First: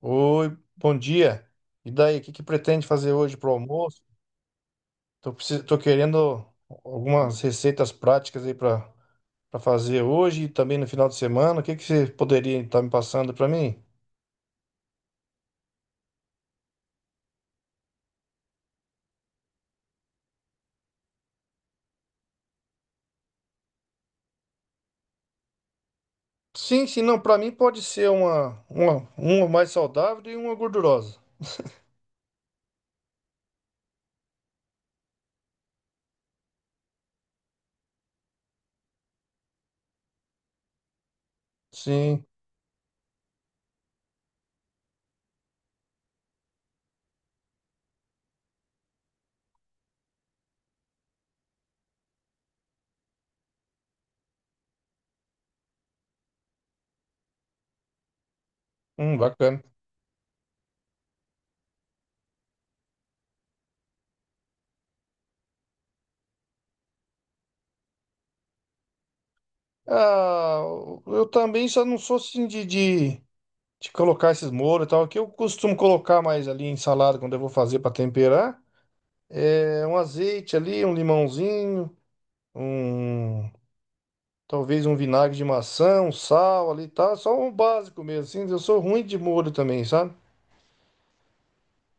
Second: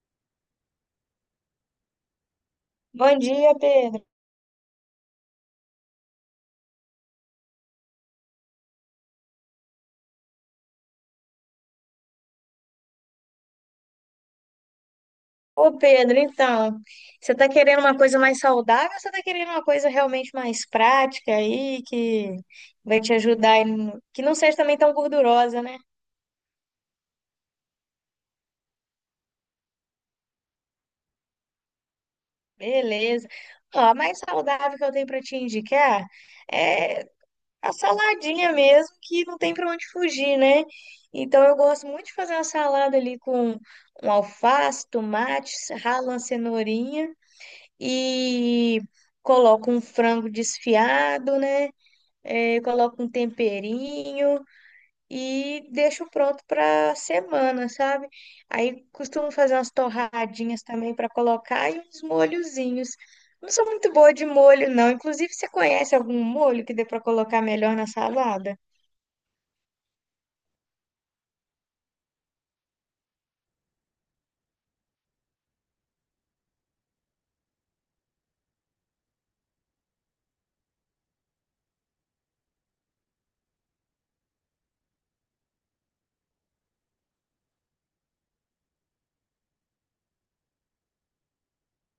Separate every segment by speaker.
Speaker 1: Oi, bom dia. E daí, o que que pretende fazer
Speaker 2: Bom
Speaker 1: hoje pro
Speaker 2: dia,
Speaker 1: almoço?
Speaker 2: Pedro.
Speaker 1: Tô querendo algumas receitas práticas aí para fazer hoje e também no final de semana. O que que você poderia estar me passando para mim?
Speaker 2: Ô, Pedro, então, você tá querendo uma coisa mais saudável ou você tá querendo uma coisa realmente mais prática aí, que vai te ajudar, aí no- que não seja também tão gordurosa, né?
Speaker 1: Sim, sim, não, para mim pode ser uma mais saudável e uma gordurosa.
Speaker 2: Beleza. Ó, a mais saudável que eu tenho pra te indicar é a saladinha mesmo, que não tem pra onde fugir, né? Então, eu gosto muito de
Speaker 1: Sim,
Speaker 2: fazer uma salada ali com um alface, tomate, ralo uma cenourinha. E coloco um frango desfiado, né? É, coloco um temperinho e deixo pronto para semana, sabe? Aí costumo fazer
Speaker 1: bacana.
Speaker 2: umas torradinhas também para colocar e uns molhozinhos. Não sou muito boa de molho, não. Inclusive, você conhece algum molho que dê para colocar melhor na salada?
Speaker 1: Ah, eu também só não sou assim de colocar esses molhos e tal, que eu costumo colocar mais ali em salada quando eu vou fazer para temperar. É, um azeite ali, um limãozinho, um talvez um vinagre de maçã, um sal ali, tá? Só um básico mesmo, assim. Eu sou ruim de molho também, sabe?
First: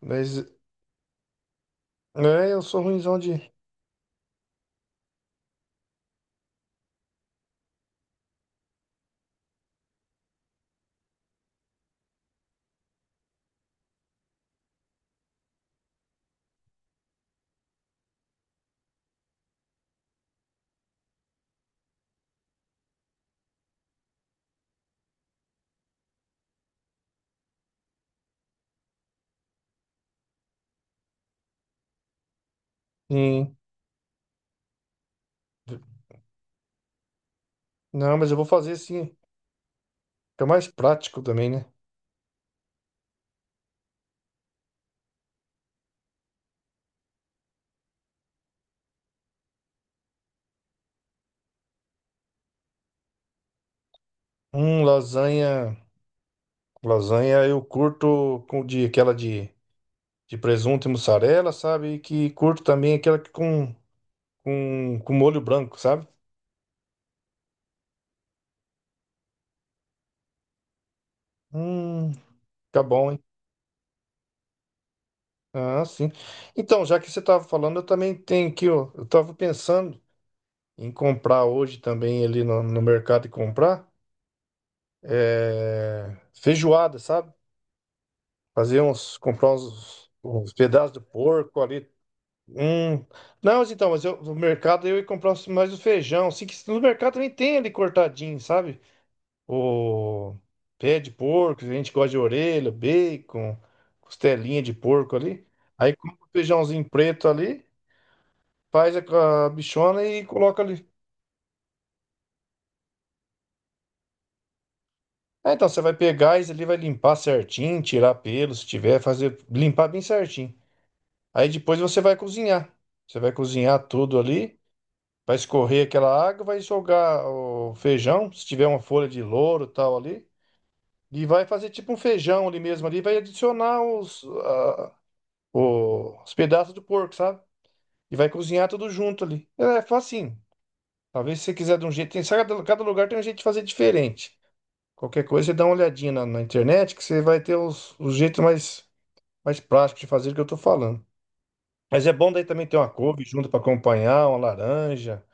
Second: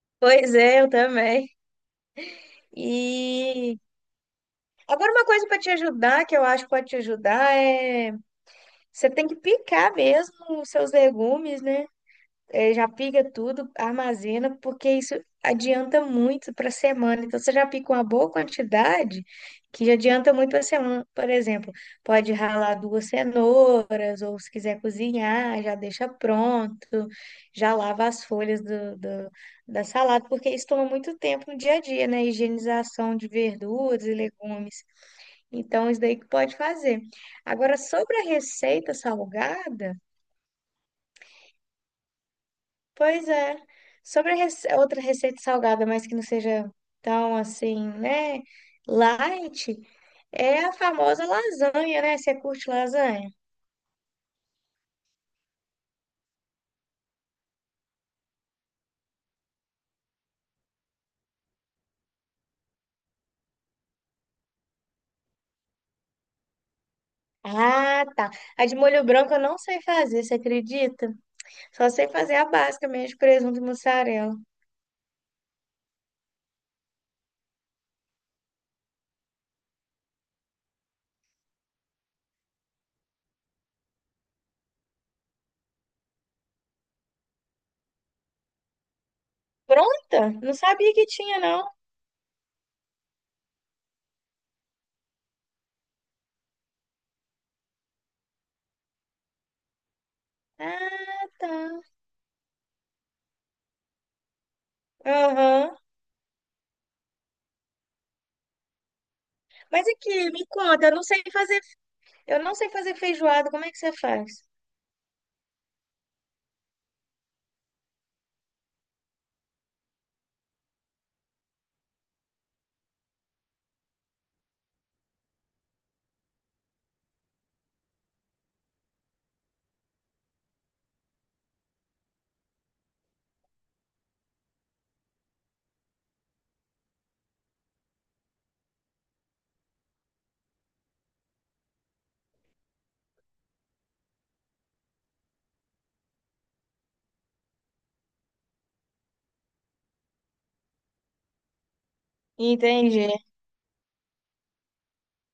Speaker 1: Mas
Speaker 2: Pois é, eu também.
Speaker 1: é, eu sou ruimzão de.
Speaker 2: E agora uma coisa para te ajudar, que eu acho que pode te ajudar, é você tem que picar mesmo os seus legumes, né? Já pica tudo, armazena, porque isso adianta muito para a semana. Então, você já pica uma boa quantidade, que já adianta muito para a semana. Por exemplo, pode ralar duas cenouras, ou se quiser cozinhar, já deixa pronto, já lava as folhas da salada, porque isso toma muito tempo no dia a dia, né? Higienização de
Speaker 1: Sim.
Speaker 2: verduras e legumes. Então, isso daí que pode fazer. Agora,
Speaker 1: Não,
Speaker 2: sobre
Speaker 1: mas
Speaker 2: a
Speaker 1: eu vou fazer
Speaker 2: receita
Speaker 1: assim.
Speaker 2: salgada.
Speaker 1: Fica mais prático também, né?
Speaker 2: Pois é. Sobre a outra receita salgada, mas que não seja tão assim, né? Light, é a famosa lasanha, né? Você curte lasanha?
Speaker 1: Lasanha. Lasanha eu curto com de aquela de presunto e mussarela, sabe? E que curto também aquela com molho branco, sabe?
Speaker 2: Ah, tá. A de molho branco eu não sei fazer, você acredita? Só sei
Speaker 1: Hum,
Speaker 2: fazer a
Speaker 1: fica
Speaker 2: básica mesmo,
Speaker 1: bom,
Speaker 2: de
Speaker 1: hein?
Speaker 2: presunto e mussarela.
Speaker 1: Ah, sim. Então, já que você estava falando, eu também tenho aqui, ó, eu estava pensando em comprar hoje também ali no mercado e comprar é, feijoada, sabe? Fazer uns, comprar uns,
Speaker 2: Pronta?
Speaker 1: uns
Speaker 2: Não
Speaker 1: pedaços
Speaker 2: sabia
Speaker 1: de
Speaker 2: que tinha,
Speaker 1: porco
Speaker 2: não.
Speaker 1: ali. Hum. Não, mas então, mas eu, no mercado eu ia mais o feijão. Assim, que no mercado também tem ali cortadinho, sabe? O pé de
Speaker 2: Ah, tá.
Speaker 1: porco, a gente gosta de orelha, bacon, costelinha de porco ali.
Speaker 2: Aham.
Speaker 1: Aí compra o feijãozinho preto ali. Faz a
Speaker 2: Mas
Speaker 1: bichona e
Speaker 2: aqui, me
Speaker 1: coloca ali.
Speaker 2: conta, eu não sei fazer, eu não sei fazer feijoada, como é que você faz?
Speaker 1: Ah, então você vai pegar isso ali, vai limpar certinho, tirar pelo, se tiver, fazer limpar bem certinho. Aí depois você vai cozinhar. Você vai cozinhar tudo ali, vai escorrer aquela água, vai jogar o feijão, se tiver uma folha de louro e tal ali, e vai fazer tipo um feijão ali mesmo ali, vai adicionar os pedaços do porco, sabe? E vai cozinhar tudo junto ali. É facinho. Talvez se você quiser de um jeito, tem, cada lugar tem um jeito de fazer diferente. Qualquer coisa, você dá uma olhadinha na internet, que você vai ter os jeitos mais práticos de fazer o que eu tô falando. Mas é bom daí também ter uma
Speaker 2: Entendi.
Speaker 1: couve junto para acompanhar, uma laranja,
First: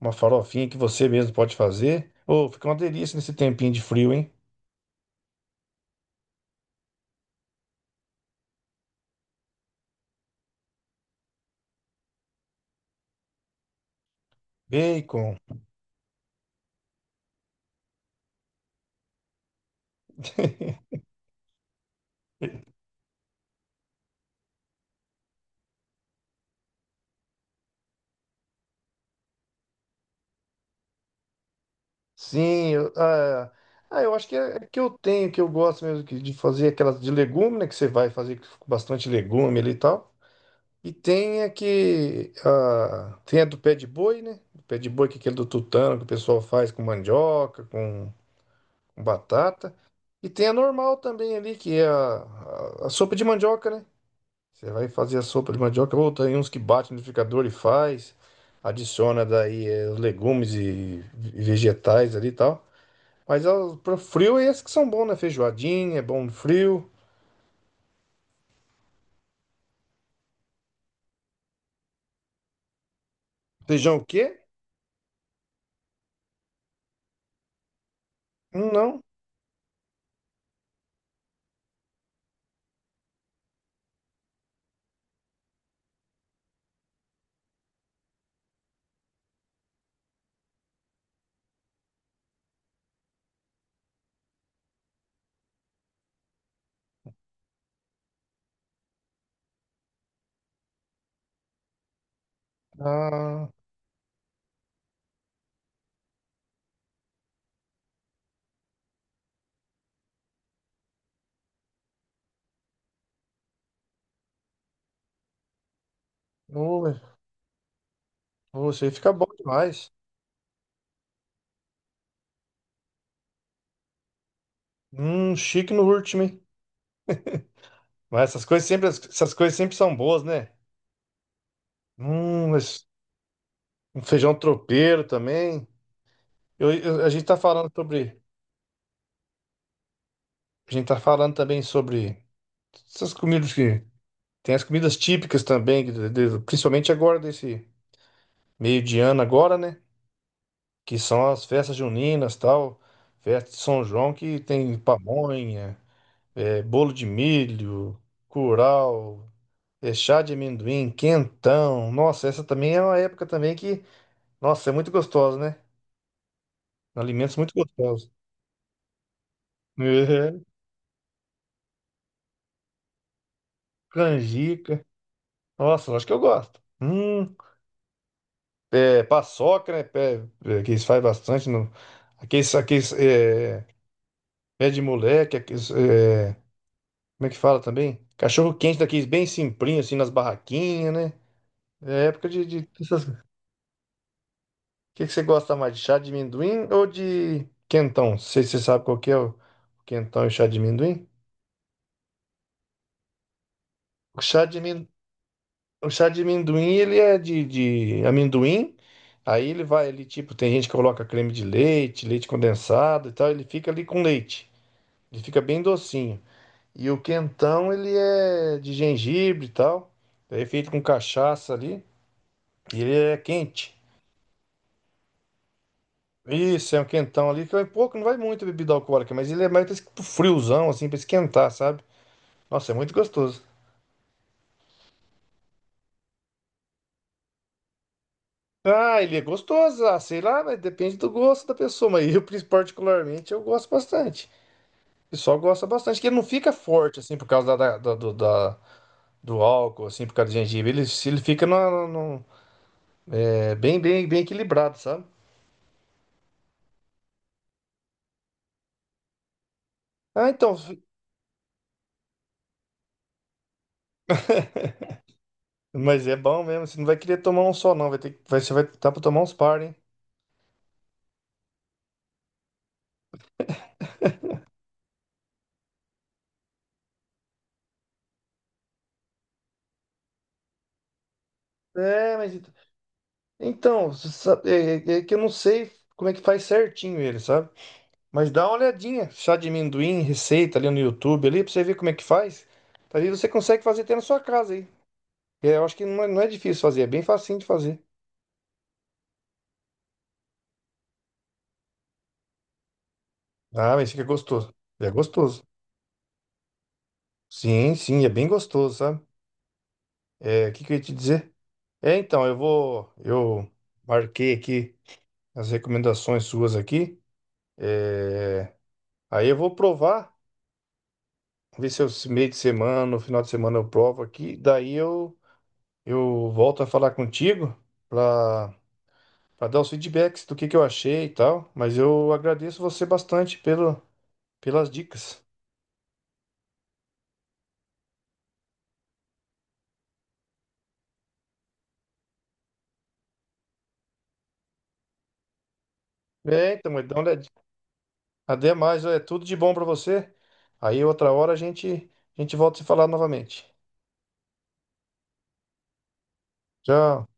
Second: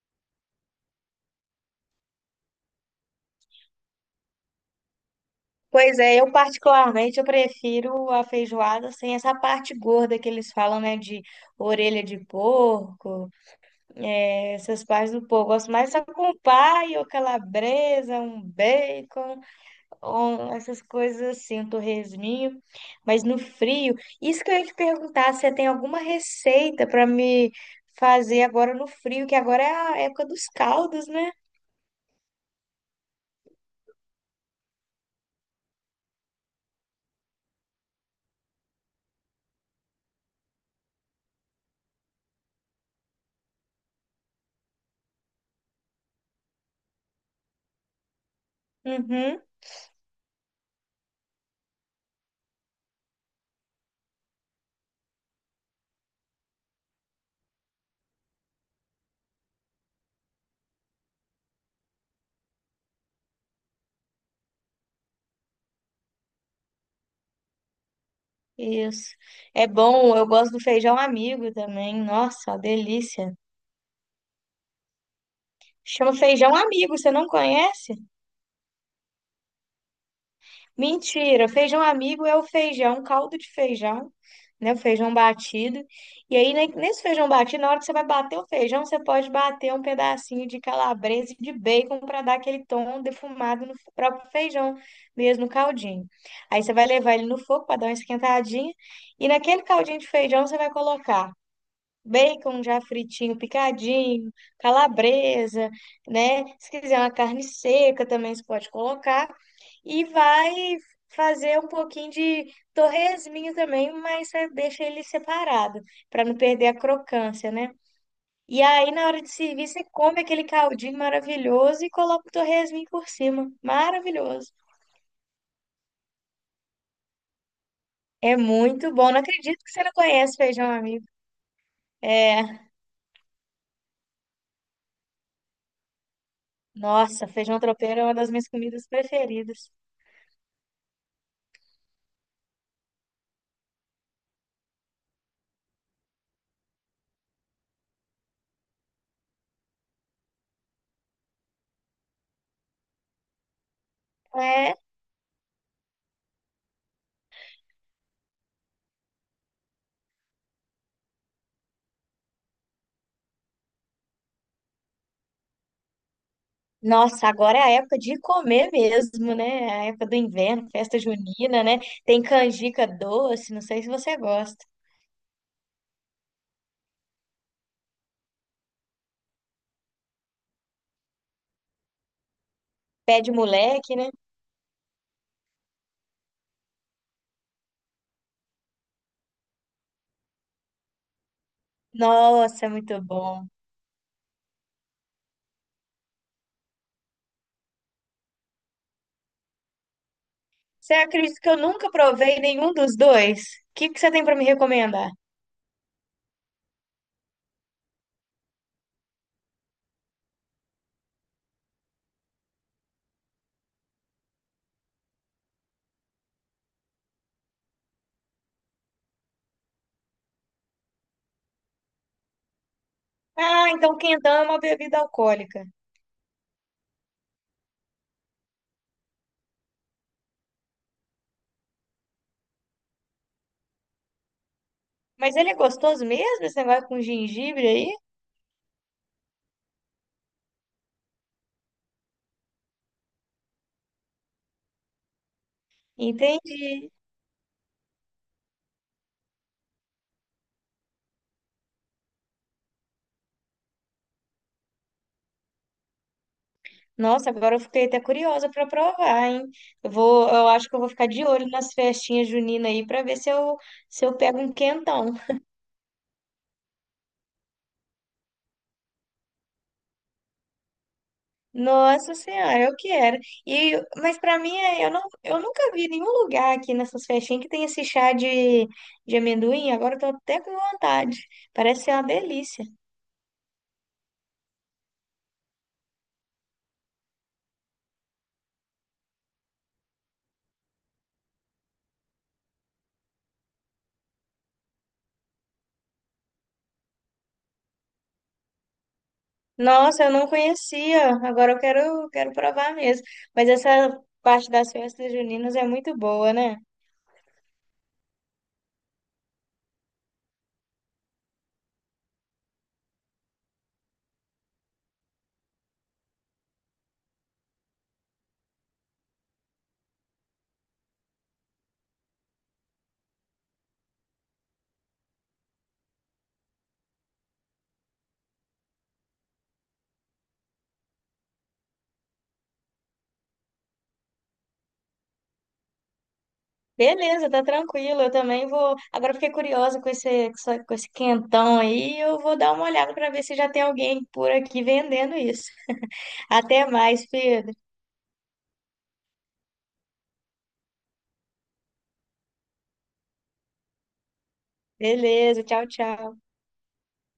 Speaker 1: uma farofinha que você mesmo pode fazer. Ô, fica uma delícia nesse tempinho de frio, hein?
Speaker 2: Pois é, eu particularmente eu prefiro a feijoada sem essa parte gorda que eles falam, né, de orelha de porco, essas partes do
Speaker 1: Bacon.
Speaker 2: porco. Gosto mais só com paio, calabresa, um bacon, essas coisas assim, um torresminho, mas no frio. Isso que eu ia te perguntar, se você tem alguma receita para me fazer agora no frio, que agora é a época dos caldos, né?
Speaker 1: Sim, eu, ah, ah, eu acho que é que eu tenho, que eu gosto mesmo de fazer aquelas de legume, né? Que você vai fazer com bastante legume ali e tal. E tem tem a do pé de boi, né? O pé de boi, que é aquele do tutano que o pessoal faz com mandioca, com
Speaker 2: Uhum.
Speaker 1: batata. E tem a normal também ali, que é a sopa de mandioca, né? Você vai fazer a sopa de mandioca, ou tem uns que bate no liquidificador e faz, adiciona daí os legumes e vegetais ali e tal. Mas ó, pro frio é esses que são bons, né? Feijoadinha, é bom no frio.
Speaker 2: Isso. É bom, eu gosto do feijão amigo também. Nossa, uma delícia.
Speaker 1: Feijão o quê?
Speaker 2: Chama feijão amigo, você não conhece?
Speaker 1: Não.
Speaker 2: Mentira, feijão amigo é o feijão, caldo de feijão, né? O feijão batido. E aí, nesse feijão batido, na hora que você vai bater o feijão, você pode bater um pedacinho de calabresa e de bacon para dar aquele tom defumado no próprio feijão, mesmo no caldinho. Aí você vai levar ele no fogo para dar uma esquentadinha. E naquele caldinho de feijão, você vai colocar bacon já fritinho,
Speaker 1: Ah,
Speaker 2: picadinho, calabresa, né? Se quiser uma carne seca também você pode colocar. E vai fazer um pouquinho de torresminho também, mas você deixa ele separado, para não perder a
Speaker 1: ô,
Speaker 2: crocância, né? E
Speaker 1: ô, isso aí
Speaker 2: aí, na
Speaker 1: fica
Speaker 2: hora
Speaker 1: bom
Speaker 2: de servir, você
Speaker 1: demais.
Speaker 2: come aquele caldinho maravilhoso e coloca o torresminho por cima. Maravilhoso.
Speaker 1: Chique no último, hein? Mas
Speaker 2: É muito bom. Não
Speaker 1: essas coisas
Speaker 2: acredito que
Speaker 1: sempre
Speaker 2: você não
Speaker 1: são boas,
Speaker 2: conhece
Speaker 1: né?
Speaker 2: feijão, amigo. É,
Speaker 1: Mas um feijão tropeiro também. A gente
Speaker 2: nossa,
Speaker 1: tá
Speaker 2: feijão
Speaker 1: falando
Speaker 2: tropeiro é uma das minhas comidas preferidas.
Speaker 1: a gente tá falando também sobre essas comidas que tem as comidas típicas também, que principalmente agora desse meio de ano agora, né? Que são as festas juninas, tal, festa de São João, que
Speaker 2: É.
Speaker 1: tem pamonha, é, bolo de milho, curau, é, chá de amendoim, quentão. Nossa, essa também é uma época também que... Nossa, é muito gostoso, né?
Speaker 2: Nossa,
Speaker 1: Alimentos muito
Speaker 2: agora é a época
Speaker 1: gostosos.
Speaker 2: de comer mesmo, né? A época do
Speaker 1: É,
Speaker 2: inverno, festa junina, né? Tem canjica doce, não sei se você gosta.
Speaker 1: canjica. Nossa, acho que eu gosto. É, paçoca, né? Pé, é, que eles fazem bastante. No,
Speaker 2: Pé de
Speaker 1: é,
Speaker 2: moleque, né?
Speaker 1: pé de moleque. Aqueles, é, como é que fala também? Cachorro quente daqueles bem simplinho, assim, nas barraquinhas, né? É época
Speaker 2: Nossa,
Speaker 1: de
Speaker 2: muito
Speaker 1: o
Speaker 2: bom.
Speaker 1: que você gosta mais, de chá de amendoim ou de quentão? Não sei se você sabe qual que é o quentão e o chá de
Speaker 2: Você
Speaker 1: amendoim.
Speaker 2: acredita que eu nunca provei nenhum dos dois? O que que você
Speaker 1: O
Speaker 2: tem para
Speaker 1: chá
Speaker 2: me
Speaker 1: de amendoim...
Speaker 2: recomendar?
Speaker 1: O chá de amendoim, ele é de amendoim. Aí ele vai, ele tipo, tem gente que coloca creme de leite, leite condensado e tal, ele fica ali com leite. Ele fica bem docinho. E o quentão, ele é de gengibre e tal. É feito com cachaça ali. E ele é
Speaker 2: Ah,
Speaker 1: quente.
Speaker 2: então quentão é uma bebida alcoólica.
Speaker 1: Isso, é um quentão ali, que é pouco, não vai muito bebida alcoólica, mas ele é mais pra pro friozão, assim, pra esquentar, sabe? Nossa, é muito gostoso.
Speaker 2: Mas ele é gostoso mesmo, esse negócio com gengibre aí?
Speaker 1: Ah, ele é gostoso, ah, sei lá, mas depende do gosto da pessoa, mas eu, particularmente, eu gosto bastante. O pessoal gosta bastante, que ele não fica forte, assim, por causa da, do álcool, assim, por causa do gengibre. Ele, se ele fica é, bem equilibrado, sabe?
Speaker 2: Nossa, agora eu fiquei até curiosa para provar, hein? Eu vou,
Speaker 1: Ah,
Speaker 2: eu
Speaker 1: então,
Speaker 2: acho que eu vou ficar de olho nas festinhas juninas aí para ver se se eu pego um quentão.
Speaker 1: mas é bom mesmo. Você não vai querer tomar um só, não. Vai ter, vai, você vai estar pra tomar uns par, hein?
Speaker 2: Nossa Senhora, eu quero. E, mas para mim, eu não, eu nunca vi nenhum lugar aqui nessas festinhas que tem esse chá de amendoim. Agora eu tô até com vontade. Parece ser uma
Speaker 1: É, mas
Speaker 2: delícia.
Speaker 1: então, você sabe, é, é que eu não sei como é que faz certinho ele, sabe? Mas dá uma olhadinha, chá de amendoim, receita ali no YouTube, ali, pra você ver como é que faz. Ali você consegue fazer até na sua casa, aí. É, eu acho que não é difícil fazer, é bem facinho de fazer.
Speaker 2: Nossa, eu não conhecia. Agora eu quero, quero provar mesmo. Mas
Speaker 1: Ah, mas
Speaker 2: essa
Speaker 1: fica
Speaker 2: parte
Speaker 1: gostoso.
Speaker 2: das
Speaker 1: É
Speaker 2: festas
Speaker 1: gostoso.
Speaker 2: juninas é muito boa, né?
Speaker 1: Sim, sim, é bem gostoso, sabe? É, o que que eu ia te dizer? É, então, eu vou. Eu marquei aqui as recomendações suas aqui. É, aí eu vou provar, ver se eu, esse meio de semana, no final de semana eu provo aqui. Daí eu volto a falar contigo para dar os feedbacks do que eu achei e tal. Mas eu agradeço você bastante pelas dicas.
Speaker 2: Beleza, tá tranquilo. Eu também vou. Agora eu fiquei curiosa com esse, com esse quentão aí. Eu vou dar uma olhada para ver se já tem alguém por aqui vendendo isso.
Speaker 1: É,
Speaker 2: Até
Speaker 1: então, mas dá uma
Speaker 2: mais,
Speaker 1: olhadinha.
Speaker 2: Pedro.
Speaker 1: Até mais, é tudo de bom pra você. Aí outra hora a gente volta a se falar novamente.
Speaker 2: Beleza, tchau, tchau.
Speaker 1: Tchau.